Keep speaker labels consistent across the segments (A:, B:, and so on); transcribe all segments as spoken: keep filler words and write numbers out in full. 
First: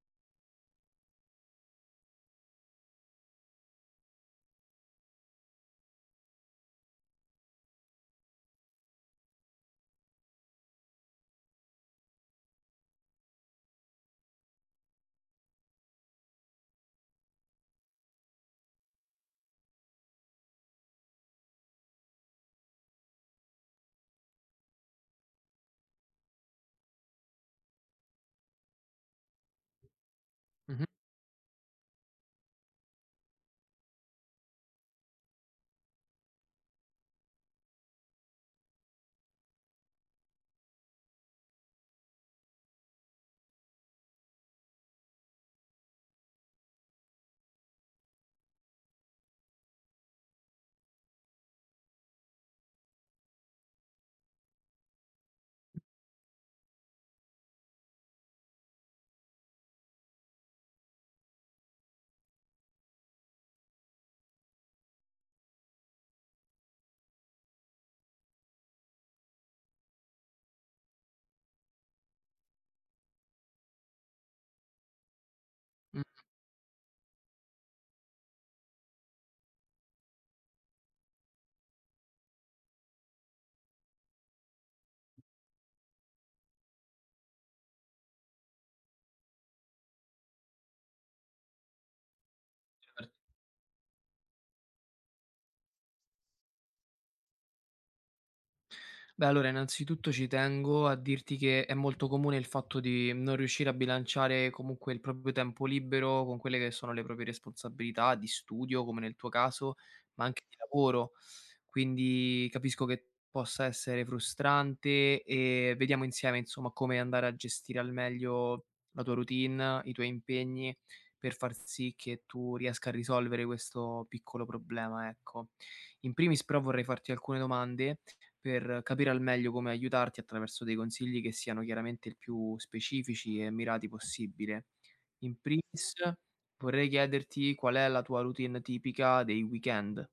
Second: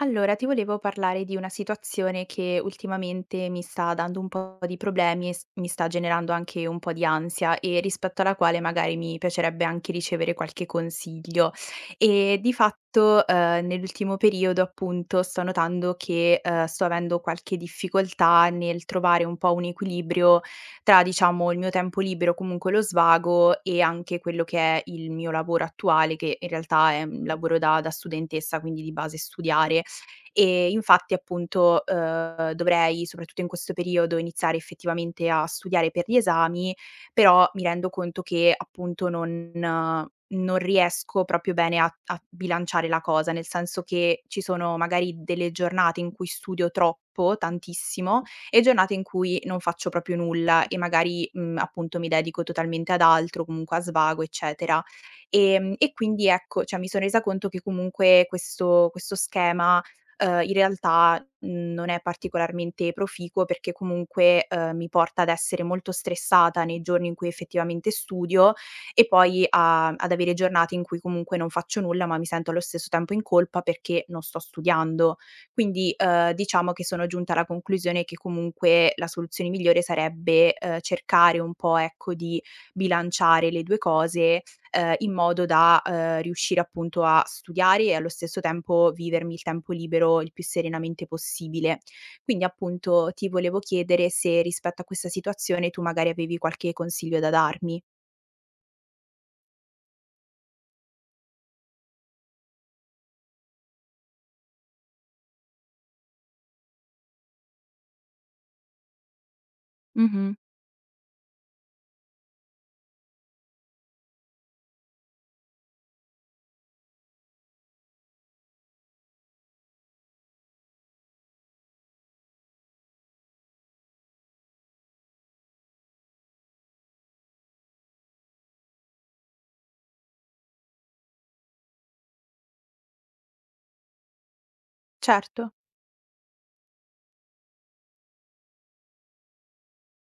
A: Allora, ti volevo parlare di una situazione che ultimamente mi sta dando un po' di problemi e s- mi sta generando anche un po' di ansia e rispetto alla quale magari mi piacerebbe anche ricevere qualche consiglio. E di fatto, eh, nell'ultimo periodo, appunto, sto notando che, eh, sto avendo qualche difficoltà nel trovare un po' un equilibrio tra, diciamo, il mio tempo libero, comunque lo svago e anche quello che è il mio lavoro attuale, che in realtà è un lavoro da, da studentessa, quindi di base studiare. E
B: Mh-mh,
A: infatti appunto, uhm, dovrei, soprattutto in questo periodo, iniziare effettivamente a studiare per gli esami, però mi rendo conto che appunto non eh, non riesco proprio bene a a bilanciare la cosa, nel senso che ci sono magari delle giornate in cui studio troppo, tantissimo, e giornate in cui non faccio proprio nulla e magari, mhmm, appunto mi dedico totalmente ad altro, comunque a svago, eccetera. Ehm, e quindi ecco, cioè mi sono resa conto che comunque questo questo schema Ehm, in realtà, mhmm, non è particolarmente proficuo perché comunque, ehm, mi porta ad essere molto stressata nei giorni in cui effettivamente studio e poi a ad avere giornate in cui comunque non faccio nulla, ma mi sento allo stesso tempo in colpa perché non sto studiando. Quindi,
B: mh.
A: ehm, diciamo che sono giunta alla conclusione che comunque la soluzione migliore sarebbe, ehm, cercare un po', ecco, di bilanciare le due cose ehm, in modo da, ehm, riuscire appunto a studiare e allo stesso tempo vivermi il tempo libero il più serenamente possibile. Quindi
B: Per
A: appunto ti volevo chiedere se rispetto a questa situazione tu magari avevi qualche consiglio da darmi.
B: Beh, allora innanzitutto ci tengo a dirti che è molto comune il fatto di non riuscire a bilanciare comunque il proprio tempo libero con quelle che sono le proprie responsabilità di studio, come nel tuo caso, ma
A: Mh-mh,
B: anche di lavoro. Quindi capisco che possa essere frustrante e vediamo insieme, insomma, come andare a gestire al meglio la tua routine, i tuoi impegni per far sì che tu riesca a risolvere questo piccolo problema, ecco. In primis però vorrei farti alcune domande per capire al meglio come aiutarti attraverso dei consigli che siano chiaramente il più specifici e mirati possibile. In
A: certo.
B: primis vorrei chiederti qual è la tua routine tipica dei weekend.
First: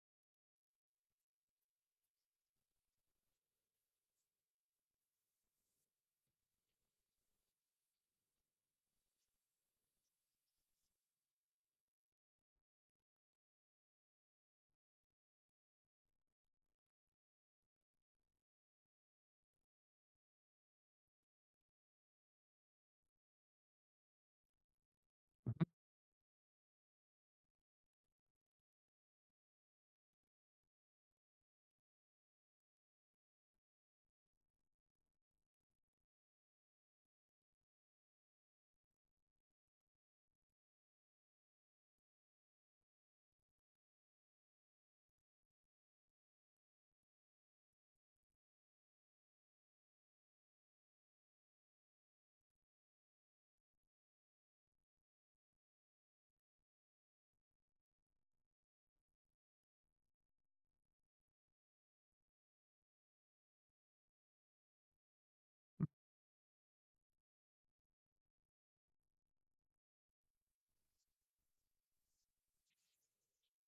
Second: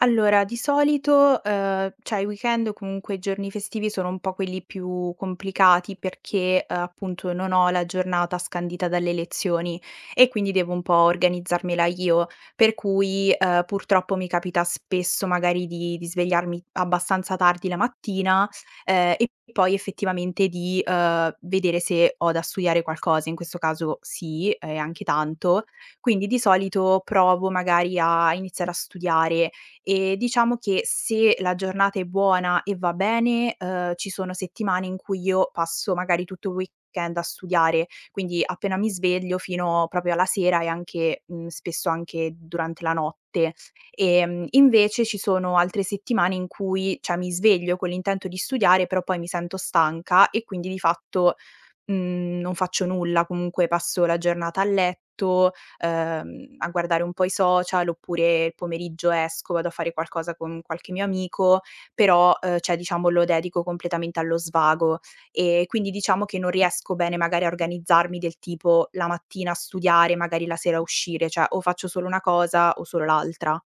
A: Allora, di solito, ehm, cioè i weekend o comunque i giorni festivi sono un po' quelli più complicati perché, ehm, appunto non ho la giornata scandita dalle lezioni e quindi devo un po' organizzarmela io. Per cui, ehm, purtroppo mi capita spesso magari di di svegliarmi abbastanza tardi la mattina, ehm, e poi effettivamente di, ehm, vedere se ho da studiare qualcosa, in questo caso sì, e anche tanto. Quindi di solito provo magari a iniziare a studiare. Ehm, diciamo che se la giornata è buona e va bene, uhm, ci sono settimane in cui io passo magari tutto il weekend a studiare, quindi appena mi sveglio fino proprio alla sera e anche mhmm, spesso anche durante la notte. Ehm, invece ci sono altre settimane in cui, cioè mi sveglio con l'intento di studiare, però poi mi sento stanca e quindi di fatto Mhmm, non faccio nulla, comunque passo la giornata a letto, ehm, a guardare un po' i social, oppure il pomeriggio esco, vado a fare qualcosa con qualche mio amico, però, ehm, cioè diciamo lo dedico completamente allo svago. E quindi diciamo che non riesco bene magari a organizzarmi del tipo la mattina a studiare, magari la sera a uscire, cioè o faccio solo una cosa o solo l'altra.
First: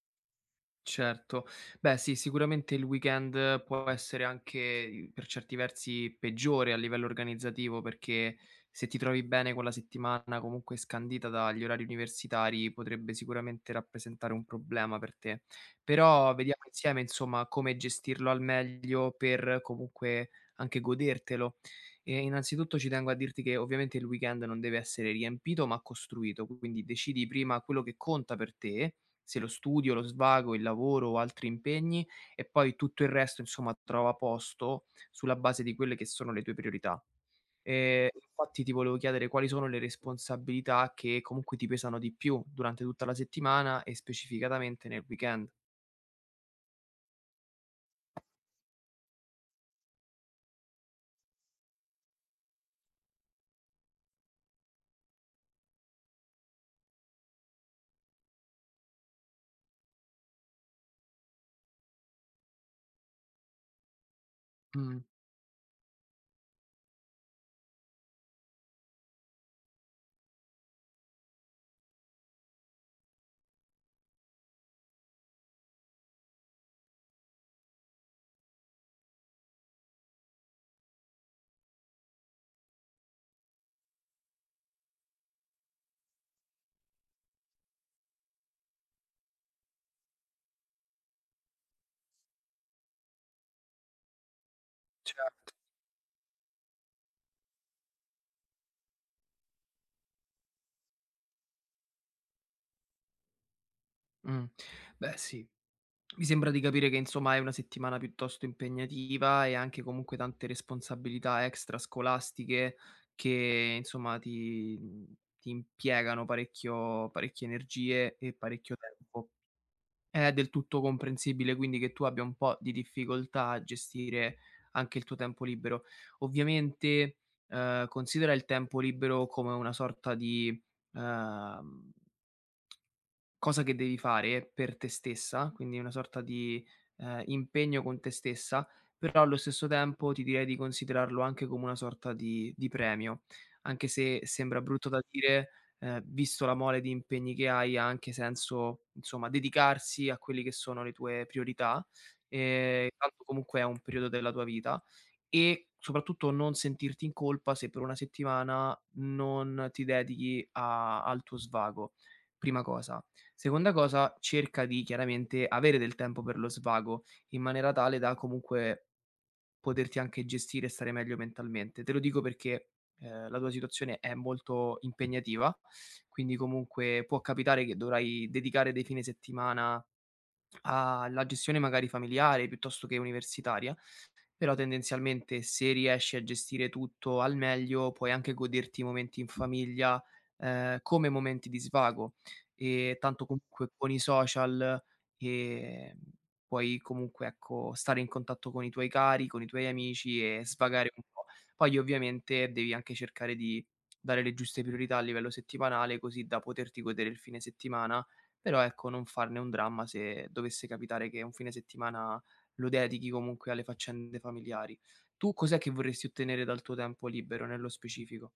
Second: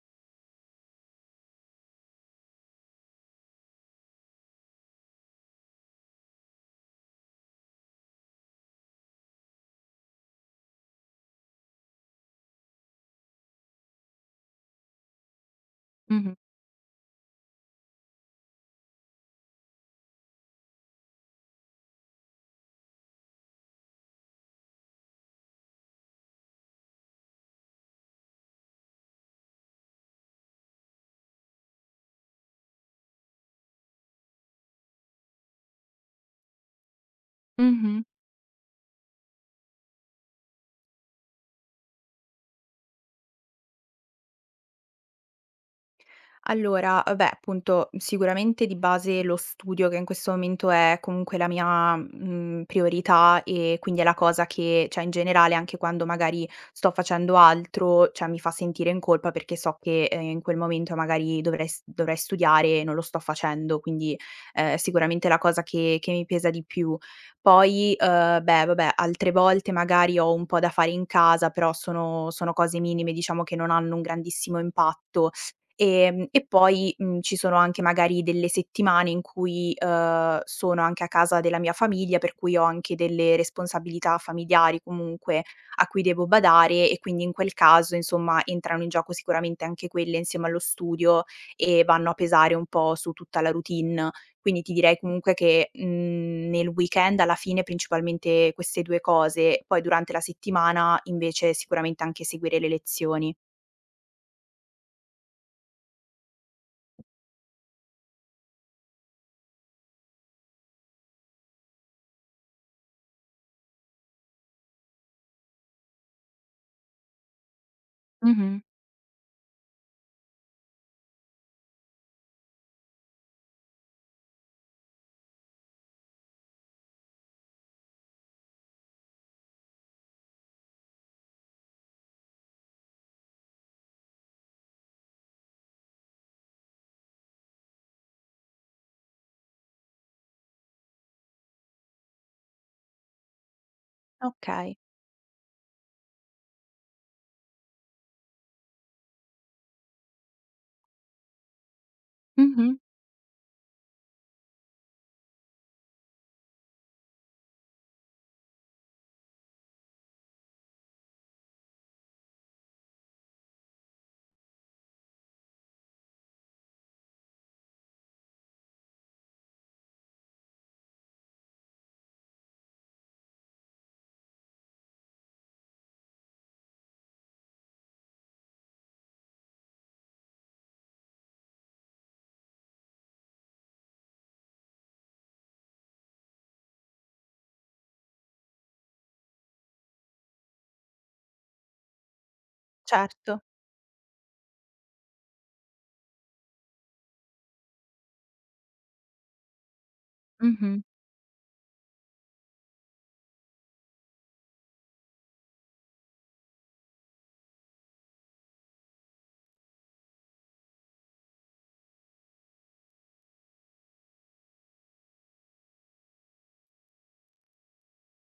B: Certo. Beh sì, sicuramente il weekend può essere anche per certi versi peggiore a livello organizzativo, perché se ti trovi bene con la settimana comunque scandita dagli orari universitari, potrebbe sicuramente rappresentare un problema per te.
A: Mh-mh,
B: Però vediamo insieme insomma come gestirlo al meglio per comunque anche godertelo. E innanzitutto ci tengo a dirti che ovviamente il weekend non deve essere riempito ma costruito, quindi decidi prima quello che conta per te se lo studio, lo svago, il lavoro o altri impegni e poi tutto il resto, insomma, trova posto sulla base di quelle che sono le tue priorità.
A: mh-mh.
B: Ehm, infatti ti volevo chiedere quali sono le responsabilità che comunque ti pesano di più durante tutta la settimana e specificatamente nel weekend.
A: Allora, beh, appunto, sicuramente di base lo studio che in questo momento è comunque la mia, mhmm, priorità e quindi è la cosa che cioè in generale anche quando magari sto facendo altro, cioè mi fa sentire in colpa perché so che, ehm, in quel momento magari dovrei s dovrei studiare e non lo sto facendo, quindi, ehm,
B: Mh,
A: sicuramente è la cosa che che mi pesa di più. Poi, uhm, beh, vabbè, altre volte magari ho un po' da fare in casa, però sono sono cose minime, diciamo che non hanno un grandissimo impatto. Ehm, e poi, mhmm, ci sono anche magari delle settimane in cui, uhm, sono anche a casa della mia famiglia, per cui ho anche delle responsabilità familiari comunque a cui devo badare e quindi in quel caso, insomma, entrano in gioco sicuramente anche quelle insieme allo studio e vanno a pesare un po' su tutta la routine. Quindi ti direi comunque
B: certo.
A: che, mhmm, nel weekend alla fine principalmente queste due cose, poi durante la settimana invece sicuramente anche seguire le lezioni.
B: Mh. Beh sì, mi sembra di capire che insomma è una settimana piuttosto impegnativa e anche comunque tante responsabilità extrascolastiche che insomma ti, mhmm, ti impiegano parecchio, parecchie energie e
A: Mh-mh.
B: parecchio tempo. È del tutto comprensibile quindi che tu abbia un po' di difficoltà a gestire anche il tuo tempo libero. Ovviamente eh, considera il tempo libero come una sorta di ehm, cosa che devi fare per te stessa, quindi una sorta di, ehm, impegno con te stessa, però allo stesso tempo ti direi di considerarlo anche come una sorta di di premio. Anche se sembra
A: Okay.
B: brutto da dire, ehm, visto la mole di impegni che hai, ha anche senso, insomma, dedicarsi a quelli che sono le tue priorità,
A: Mh-mh.
B: ehm, tanto comunque è un periodo della tua vita e soprattutto non sentirti in colpa se per una settimana non ti dedichi a al tuo svago, prima cosa. Seconda cosa, cerca di chiaramente avere del tempo per lo svago, in maniera tale da comunque poterti anche gestire e stare meglio mentalmente. Te lo dico perché, ehm, la tua situazione è molto impegnativa, quindi comunque può capitare che dovrai dedicare dei fine settimana alla gestione magari familiare piuttosto che universitaria, però tendenzialmente se riesci a gestire tutto al meglio, puoi anche goderti i momenti in famiglia, ehm, come momenti di svago. Ehm, tanto
A: Certo.
B: comunque con i social, ehm, puoi comunque, ecco, stare in contatto con i tuoi cari, con i tuoi amici e
A: Mh-mh.
B: svagare un po'. Poi ovviamente devi anche cercare di dare le giuste priorità a livello settimanale, così da poterti godere il fine settimana, però ecco, non farne un dramma se dovesse capitare che un fine settimana lo dedichi comunque alle faccende familiari. Tu cos'è che vorresti ottenere dal tuo tempo libero nello specifico?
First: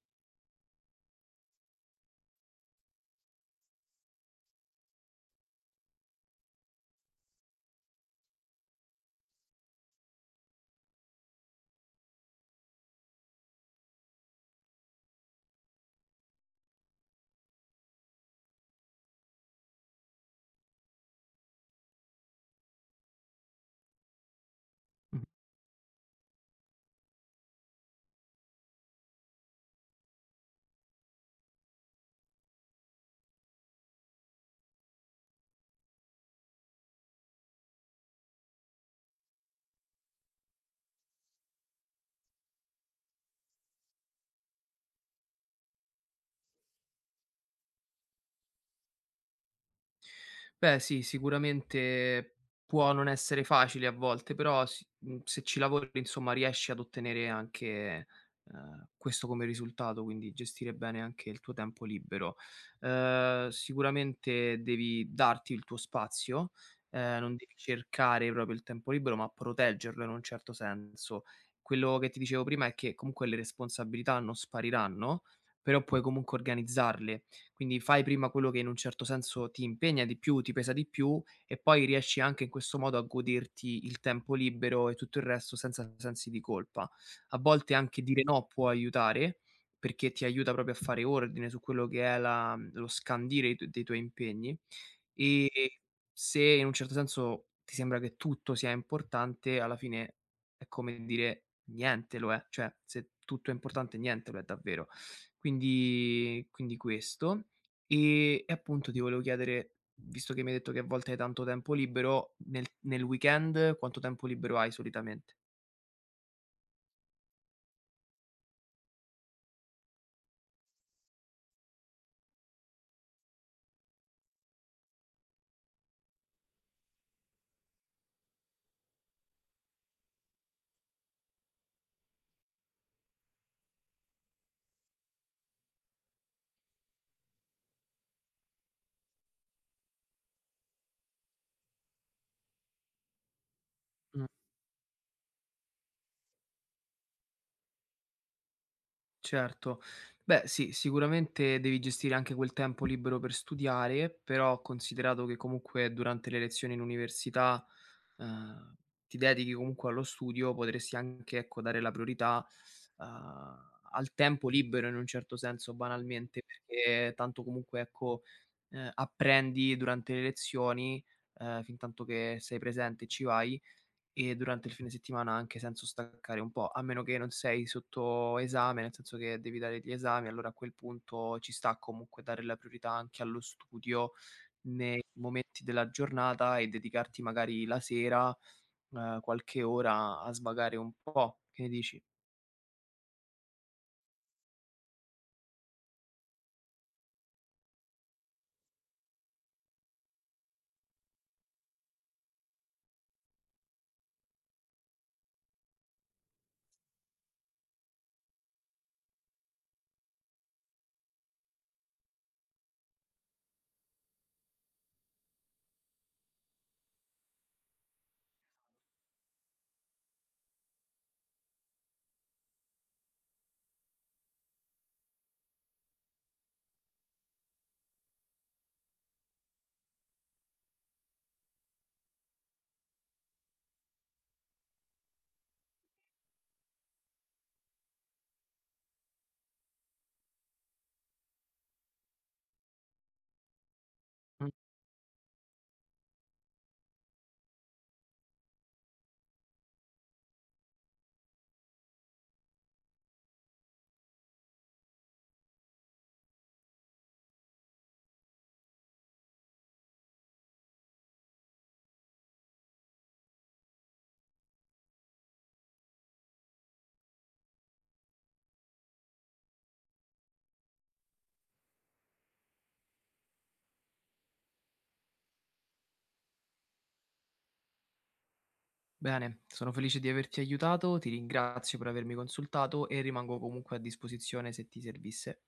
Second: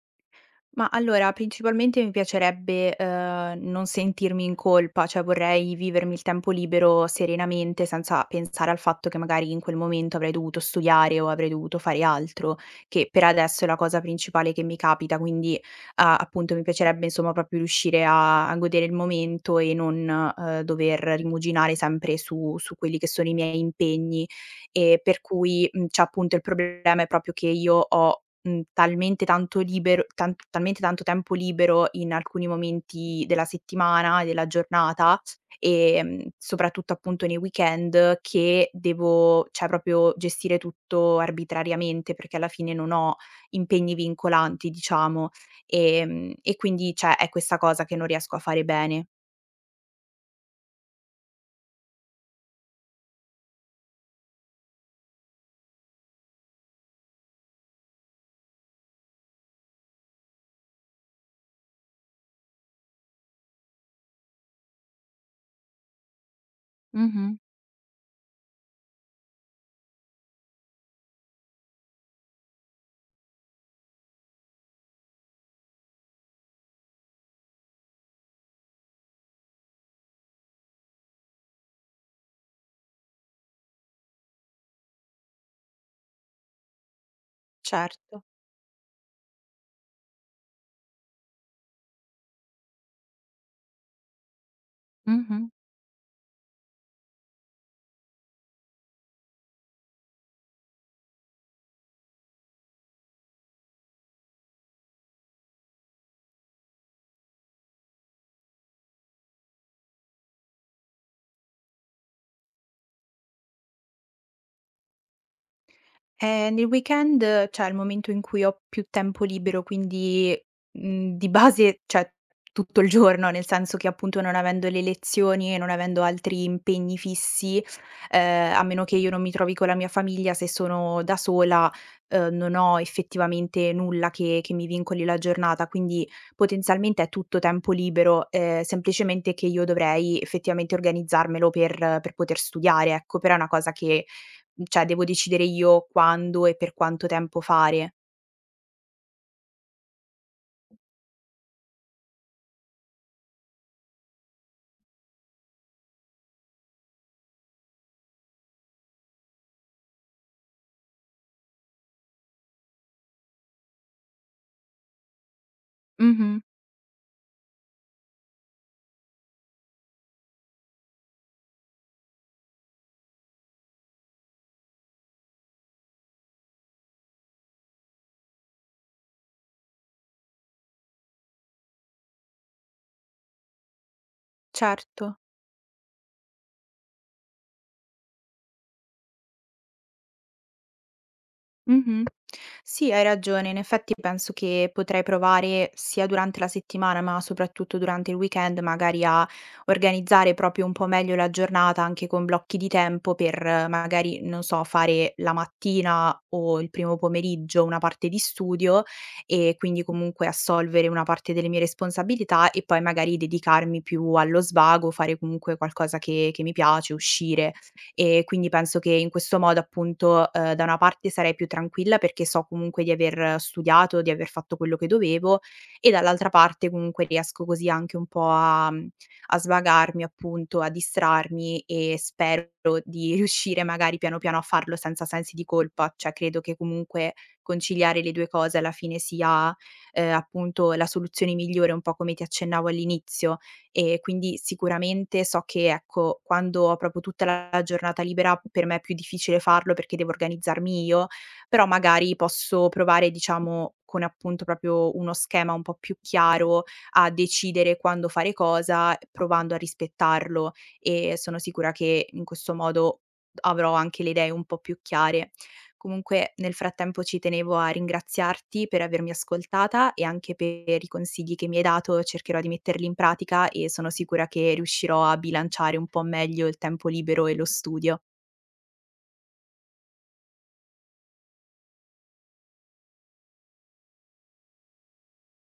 A: Ma allora principalmente mi piacerebbe, uhm, non sentirmi in colpa, cioè vorrei vivermi il tempo libero serenamente senza pensare al fatto che magari in quel momento avrei dovuto studiare o avrei dovuto fare altro, che per adesso è la cosa principale che mi capita, quindi a appunto mi piacerebbe insomma proprio riuscire a a godere il momento e non, uhm, dover rimuginare sempre su su quelli che sono i miei impegni e per cui, mhmm, cioè appunto il problema è proprio che io ho Mhmm, talmente tanto libero tan talmente tanto tempo libero in alcuni momenti della settimana, della giornata, ehm, soprattutto appunto nei weekend che devo cioè proprio gestire tutto arbitrariamente, perché alla fine non ho impegni vincolanti, diciamo. Ehm, e quindi cioè è questa cosa che non riesco a fare bene.
B: Beh, sì, sicuramente può non essere facile a volte, però s mhmm, se ci lavori, insomma, riesci ad ottenere anche, ehm, questo come risultato, quindi gestire bene anche il tuo tempo libero. Ehm, sicuramente devi darti il tuo spazio, ehm,
A: Mh-mh.
B: non devi cercare proprio il tempo libero, ma proteggerlo in un certo senso. Quello che ti dicevo prima è che comunque le responsabilità non spariranno, però puoi comunque organizzarle. Quindi fai prima quello che in un certo senso ti impegna di più, ti pesa di più e poi riesci anche in questo modo a goderti il tempo libero e tutto il resto senza sensi di colpa. A volte anche dire
A: Certo.
B: no può aiutare perché ti aiuta proprio a fare ordine su quello che è la- mhmm, lo scandire i tu- dei tuoi impegni
A: Mh-mh.
B: e se in un certo senso ti sembra che tutto sia importante, alla fine è come dire niente lo è, cioè se tutto è importante niente lo è davvero. Quindi quindi questo. E e appunto ti volevo chiedere, visto che mi hai detto che a volte hai tanto tempo libero, nel nel weekend quanto tempo libero hai solitamente?
A: Ehm, nel weekend eh, c'è il momento in cui ho più tempo libero, quindi, mhmm, di base cioè tutto il giorno, nel senso che appunto non avendo le lezioni e non avendo altri impegni fissi, ehm, a meno che io non mi trovi con la mia famiglia, se sono da sola, ehm, non ho effettivamente nulla che che mi vincoli la giornata, quindi potenzialmente è tutto tempo libero, ehm, semplicemente che io dovrei effettivamente organizzarmelo per per poter studiare, ecco, però è una cosa che Mhmm, cioè devo decidere io quando e per quanto tempo fare.
B: Certo. Beh, sì, sicuramente devi gestire anche quel tempo libero per studiare, però considerato che comunque durante le lezioni in università, ehm, ti dedichi comunque allo studio, potresti anche, ecco, dare la priorità, uhm, al tempo libero in un certo senso,
A: Mh-mh,
B: banalmente, perché tanto comunque, ecco, ehm, apprendi durante le lezioni, ehm, fintanto che sei presente e ci vai, e durante il fine settimana ha anche senso staccare un po', a meno che non sei sotto esame, nel senso che devi dare gli esami, allora a quel punto ci sta comunque dare la priorità anche allo studio nei
A: certo.
B: momenti della giornata e dedicarti magari la sera, ehm, qualche ora a svagare un po'. Che ne
A: Mh-mh.
B: dici?
A: Sì, hai ragione. In effetti penso che potrei provare sia durante la settimana, ma soprattutto durante il weekend, magari a organizzare proprio un po' meglio la giornata anche con blocchi di tempo per eh, magari, non so, fare la mattina o il primo pomeriggio una parte di studio e quindi comunque assolvere una parte delle mie responsabilità e poi magari dedicarmi più allo svago, fare comunque qualcosa che che mi piace, uscire, e quindi penso che in questo modo appunto, uhm, da una parte sarei più tranquilla perché so comunque di aver studiato, di aver fatto quello che dovevo e dall'altra parte comunque riesco così anche un po' a mhmm, a svagarmi appunto, a distrarmi e spero di riuscire magari piano piano a farlo senza sensi di colpa. Cioè credo che comunque conciliare le due cose alla fine sia, uhm, appunto la soluzione migliore, un po' come ti accennavo all'inizio. E quindi
B: Mh,
A: sicuramente so che, ecco, quando ho proprio tutta la giornata libera per me è più difficile farlo perché devo organizzarmi io, però magari posso provare, diciamo, con appunto proprio uno schema un po' più chiaro a decidere quando fare cosa, provando a rispettarlo, e sono sicura che in questo modo avrò anche le idee un po' più chiare. Comunque nel frattempo ci tenevo a ringraziarti per avermi ascoltata e anche per i consigli che mi hai dato, cercherò di metterli in pratica e sono sicura che riuscirò a bilanciare un po' meglio il tempo libero e lo studio.
B: bene, sono felice di averti aiutato, ti ringrazio per avermi consultato e rimango comunque a disposizione se ti servisse.